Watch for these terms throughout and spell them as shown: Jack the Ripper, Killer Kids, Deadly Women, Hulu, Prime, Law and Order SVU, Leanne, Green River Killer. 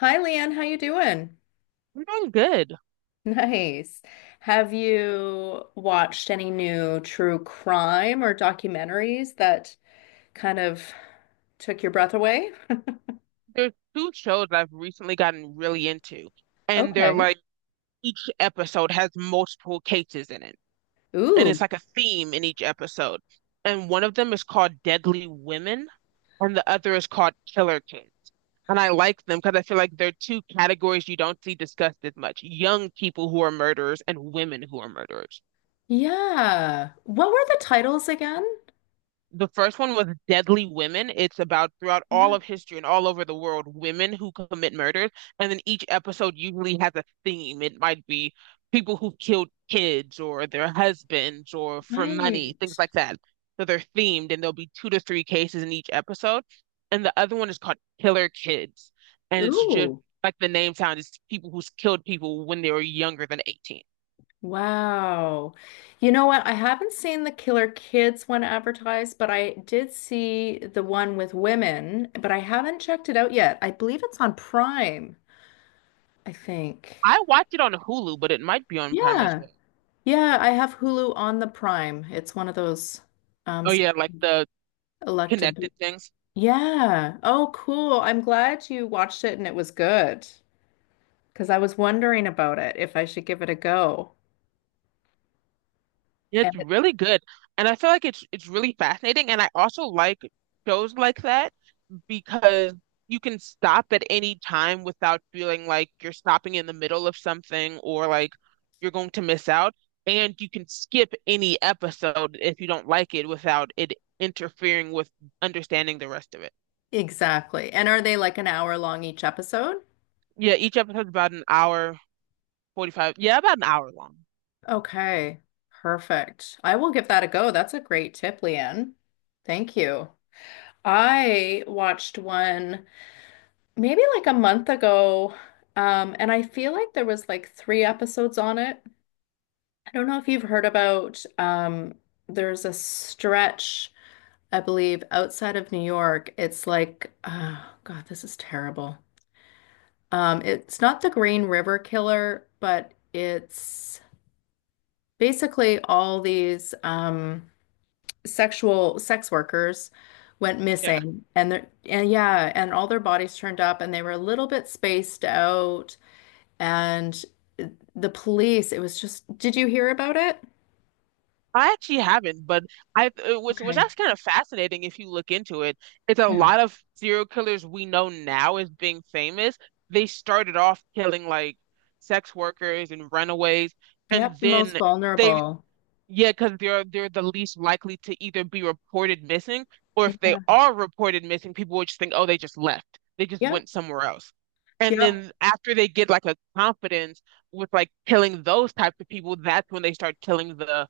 Hi, Leanne. How you doing? I'm doing good. Nice. Have you watched any new true crime or documentaries that kind of took your breath away? There's two shows that I've recently gotten really into, and they're Okay. like each episode has multiple cases in it, and it's Ooh. like a theme in each episode. And one of them is called Deadly Women, and the other is called Killer Kids. And I like them because I feel like they're two categories you don't see discussed as much: young people who are murderers and women who are murderers. Yeah. What were the titles again? The first one was Deadly Women. It's about throughout all Yeah. of history and all over the world, women who commit murders. And then each episode usually has a theme. It might be people who killed kids or their husbands or for money, Right. things like that. So they're themed and there'll be two to three cases in each episode. And the other one is called Killer Kids. And it's just Ooh. like the name sounds, it's people who's killed people when they were younger than 18. Wow. You know what? I haven't seen the Killer Kids one advertised, but I did see the one with women, but I haven't checked it out yet. I believe it's on Prime, I think. I watched it on Hulu, but it might be on Prime as Yeah. well. Yeah, I have Hulu on the Prime. It's one of those um Oh s- yeah, like the elected. connected things. Yeah. Oh, cool. I'm glad you watched it and it was good because I was wondering about it if I should give it a go. And It's really good. And I feel like it's really fascinating. And I also like shows like that because you can stop at any time without feeling like you're stopping in the middle of something or like you're going to miss out. And you can skip any episode if you don't like it without it interfering with understanding the rest of it. exactly. And are they like an hour long each episode? Yeah, each episode's about an hour, 45. Yeah, about an hour long. Okay. Perfect. I will give that a go. That's a great tip, Leanne. Thank you. I watched one maybe like a month ago. And I feel like there was like three episodes on it. I don't know if you've heard about there's a stretch, I believe, outside of New York. It's like, oh God, this is terrible. It's not the Green River Killer, but it's basically all these sexual sex workers went Yeah. missing, and they're and yeah, and all their bodies turned up and they were a little bit spaced out. And the police, it was just, did you hear about it? I actually haven't, but I it was Okay. that's kind of fascinating if you look into it. It's a Yeah. lot of serial killers we know now as being famous. They started off killing like sex workers and runaways, and Yep, the most then they vulnerable. yeah, because they're the least likely to either be reported missing or if they Yeah. are reported missing, people would just think, oh, they just left. They just Yep, went somewhere else. And yep. then after they get like a confidence with like killing those types of people, that's when they start killing the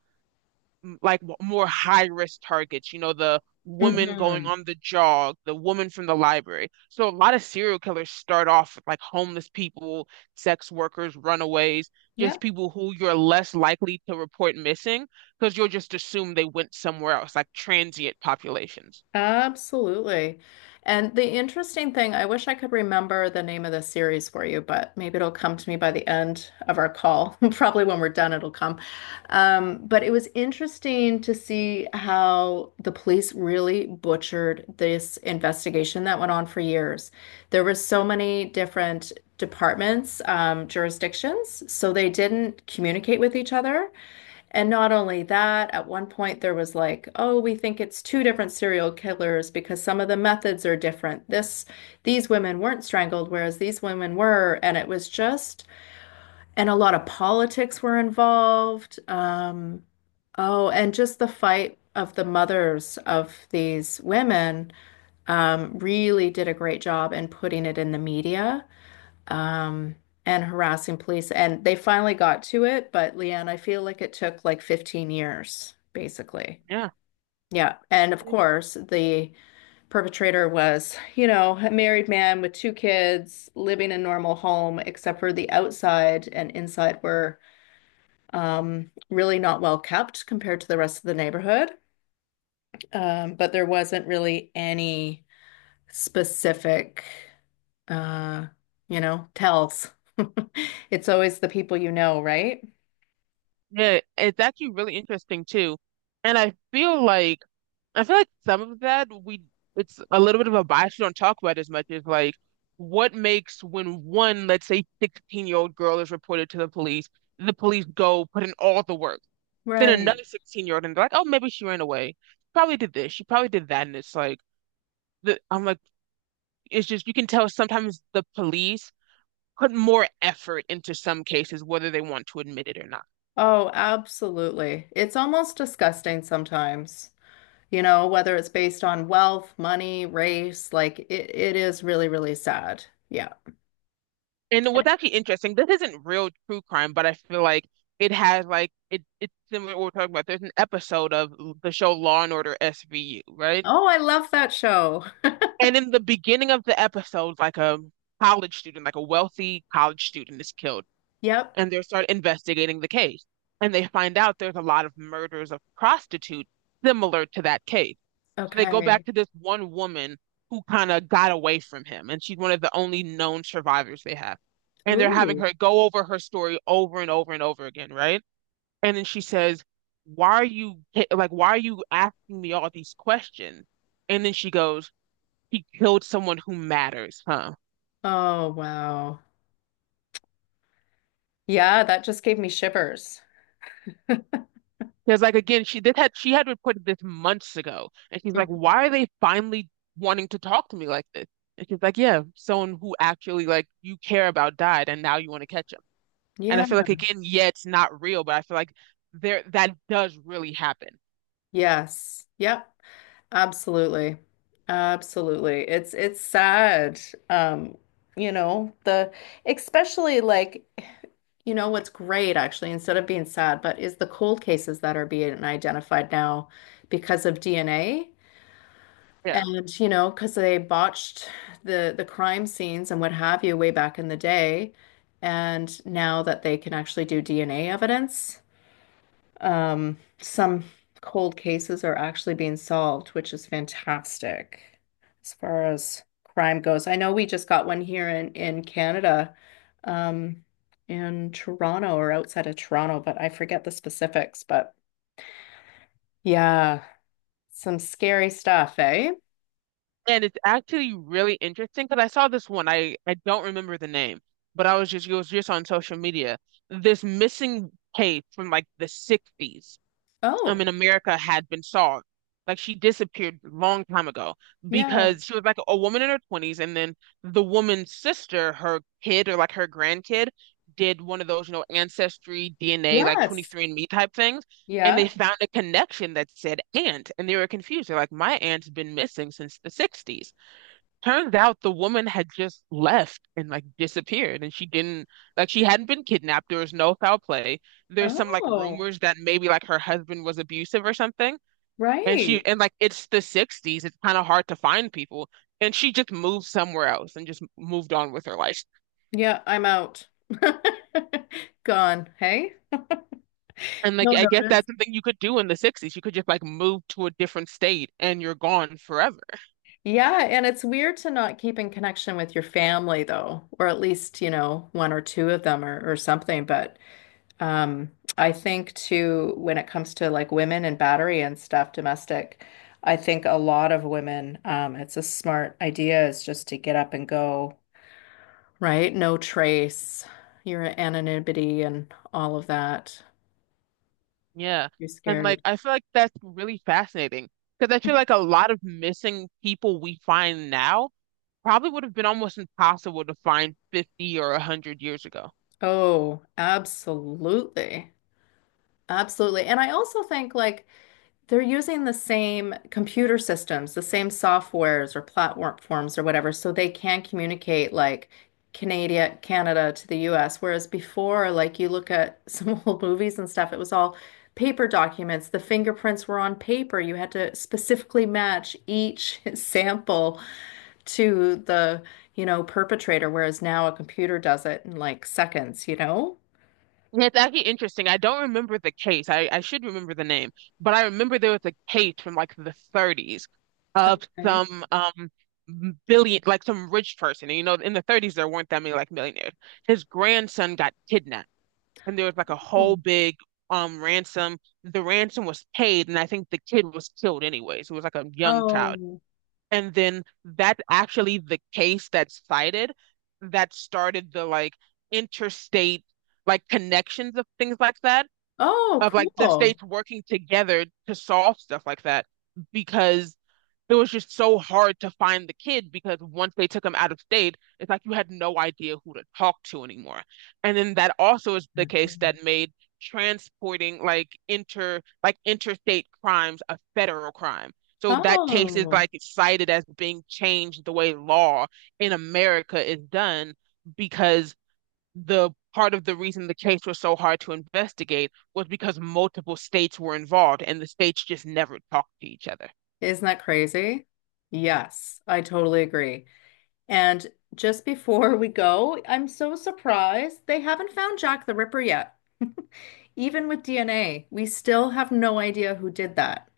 like more high risk targets, you know, the woman going Hmm. on the jog, the woman from the library. So a lot of serial killers start off with like homeless people, sex workers, runaways, just Yep. people who you're less likely to report missing because you'll just assume they went somewhere else, like transient populations. Absolutely. And the interesting thing, I wish I could remember the name of the series for you, but maybe it'll come to me by the end of our call. Probably when we're done, it'll come. But it was interesting to see how the police really butchered this investigation that went on for years. There were so many different departments, jurisdictions, so they didn't communicate with each other. And not only that, at one point there was like, oh, we think it's two different serial killers because some of the methods are different. These women weren't strangled, whereas these women were. And it was just, and a lot of politics were involved. Oh, and just the fight of the mothers of these women really did a great job in putting it in the media, um, and harassing police. And they finally got to it, but Leanne, I feel like it took like 15 years, basically. Yeah. Yeah. And of It's- course, the perpetrator was, you know, a married man with two kids living a normal home, except for the outside and inside were, really not well kept compared to the rest of the neighborhood. But there wasn't really any specific, uh, you know, tells. It's always the people you know, right? Yeah, it's actually really interesting too. And I feel like some of that we it's a little bit of a bias we don't talk about as much is like what makes when one, let's say 16-year-old girl is reported to the police go put in all the work. Then Right. another 16-year-old and they're like, oh, maybe she ran away. She probably did this. She probably did that. And it's like I'm like, it's just you can tell sometimes the police put more effort into some cases, whether they want to admit it or not. Oh, absolutely. It's almost disgusting sometimes, you know, whether it's based on wealth, money, race, it is really, really sad. Yeah. And what's actually interesting, this isn't real true crime, but I feel like it has like it's similar to what we're talking about. There's an episode of the show Law and Order SVU, right? Oh, I love that show. And in the beginning of the episode, like a college student, like a wealthy college student is killed, Yep. and they start investigating the case. And they find out there's a lot of murders of prostitutes similar to that case. So they go back Okay. to this one woman who kind of got away from him, and she's one of the only known survivors they have. And they're having Ooh. her go over her story over and over and over again, right? And then she says, "Why are you why are you asking me all these questions?" And then she goes, "He killed someone who matters, huh?" Oh, wow. Yeah, that just gave me shivers. Because like again, she had reported this months ago, and she's like, Mhm. "Why are they finally wanting to talk to me like this?" And she's like, "Yeah, someone who actually like you care about died, and now you want to catch." And I Yeah. feel like again, yeah, it's not real, but I feel like there that does really happen. Yes. Yep. Absolutely. Absolutely. It's sad. Um, the especially like what's great actually instead of being sad, but is the cold cases that are being identified now because of DNA, Yeah. and you know because they botched the crime scenes and what have you way back in the day, and now that they can actually do DNA evidence. Some cold cases are actually being solved, which is fantastic as far as crime goes. I know we just got one here in Canada, um, in Toronto or outside of Toronto, but I forget the specifics. But yeah, some scary stuff, eh? And it's actually really interesting because I saw this one. I don't remember the name, but I was just it was just on social media. This missing tape from like the 60s. Oh, In America had been solved. Like she disappeared a long time ago yeah. because she was like a woman in her 20s and then the woman's sister, her kid or like her grandkid did one of those, you know, ancestry DNA like Yes. 23andMe type things and they Yeah. found a connection that said aunt and they were confused. They're like my aunt's been missing since the 60s. Turns out the woman had just left and like disappeared, and she didn't like she hadn't been kidnapped. There was no foul play. There's some like Oh, rumors that maybe like her husband was abusive or something, and right. she and like it's the 60s. It's kind of hard to find people, and she just moved somewhere else and just moved on with her life. Yeah, I'm out. Gone, hey? And No like I guess notice. that's something you could do in the 60s. You could just like move to a different state and you're gone forever. Yeah, and it's weird to not keep in connection with your family though, or at least, you know, one or two of them, or something. But um, I think too, when it comes to like women and battery and stuff, domestic, I think a lot of women, it's a smart idea is just to get up and go, right? No trace, your anonymity and all of that. Yeah. You're And like scared. I feel like that's really fascinating because I feel like a lot of missing people we find now probably would have been almost impossible to find 50 or 100 years ago. Oh, absolutely. Absolutely. And I also think like they're using the same computer systems, the same softwares or platforms or whatever, so they can communicate like Canada to the US. Whereas before, like you look at some old movies and stuff, it was all paper documents. The fingerprints were on paper. You had to specifically match each sample to the, you know, perpetrator, whereas now a computer does it in like seconds, you know? And it's actually interesting. I don't remember the case. I should remember the name, but I remember there was a case from like the 30s of Okay. some billion, like some rich person. And you know, in the 30s, there weren't that many like millionaires. His grandson got kidnapped, and there was like a whole Oh. big ransom. The ransom was paid, and I think the kid was killed anyways. It was like a young child. Oh, And then that's actually the case that's cited that started the like interstate like connections of things like that, oh, of like the cool. states working together to solve stuff like that. Because it was just so hard to find the kid because once they took him out of state, it's like you had no idea who to talk to anymore. And then that also is the case that made transporting like interstate crimes a federal crime. So that case is Oh, like cited as being changed the way law in America is done because the part of the reason the case was so hard to investigate was because multiple states were involved and the states just never talked to each other. isn't that crazy? Yes, I totally agree. And just before we go, I'm so surprised they haven't found Jack the Ripper yet. Even with DNA, we still have no idea who did that.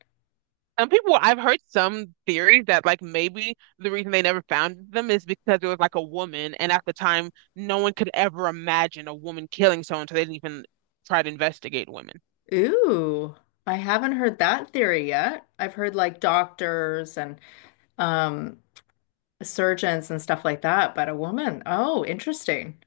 Some people, I've heard some theories that like maybe the reason they never found them is because it was like a woman, and at the time, no one could ever imagine a woman killing someone, so they didn't even try to investigate women. Ooh, I haven't heard that theory yet. I've heard like doctors and, um surgeons and stuff like that, but a woman. Oh, interesting.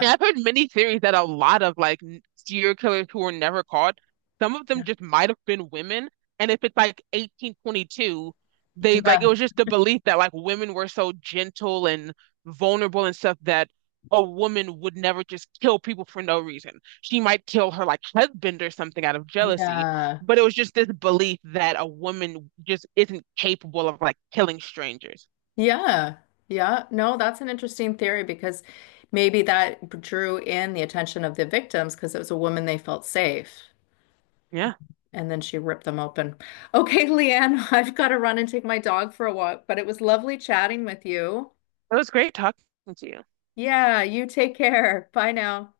Mean, I've heard many theories that a lot of like serial killers who were never caught, some of them Yeah. just might have been women. And if it's like 1822, they like it Yeah. was just the belief that like women were so gentle and vulnerable and stuff that a woman would never just kill people for no reason. She might kill her like husband or something out of jealousy, Yeah. but it was just this belief that a woman just isn't capable of like killing strangers. Yeah. Yeah. No, that's an interesting theory because maybe that drew in the attention of the victims because it was a woman, they felt safe. Yeah, And then she ripped them open. Okay, Leanne, I've got to run and take my dog for a walk, but it was lovely chatting with you. it was great talking to you. Yeah, you take care. Bye now.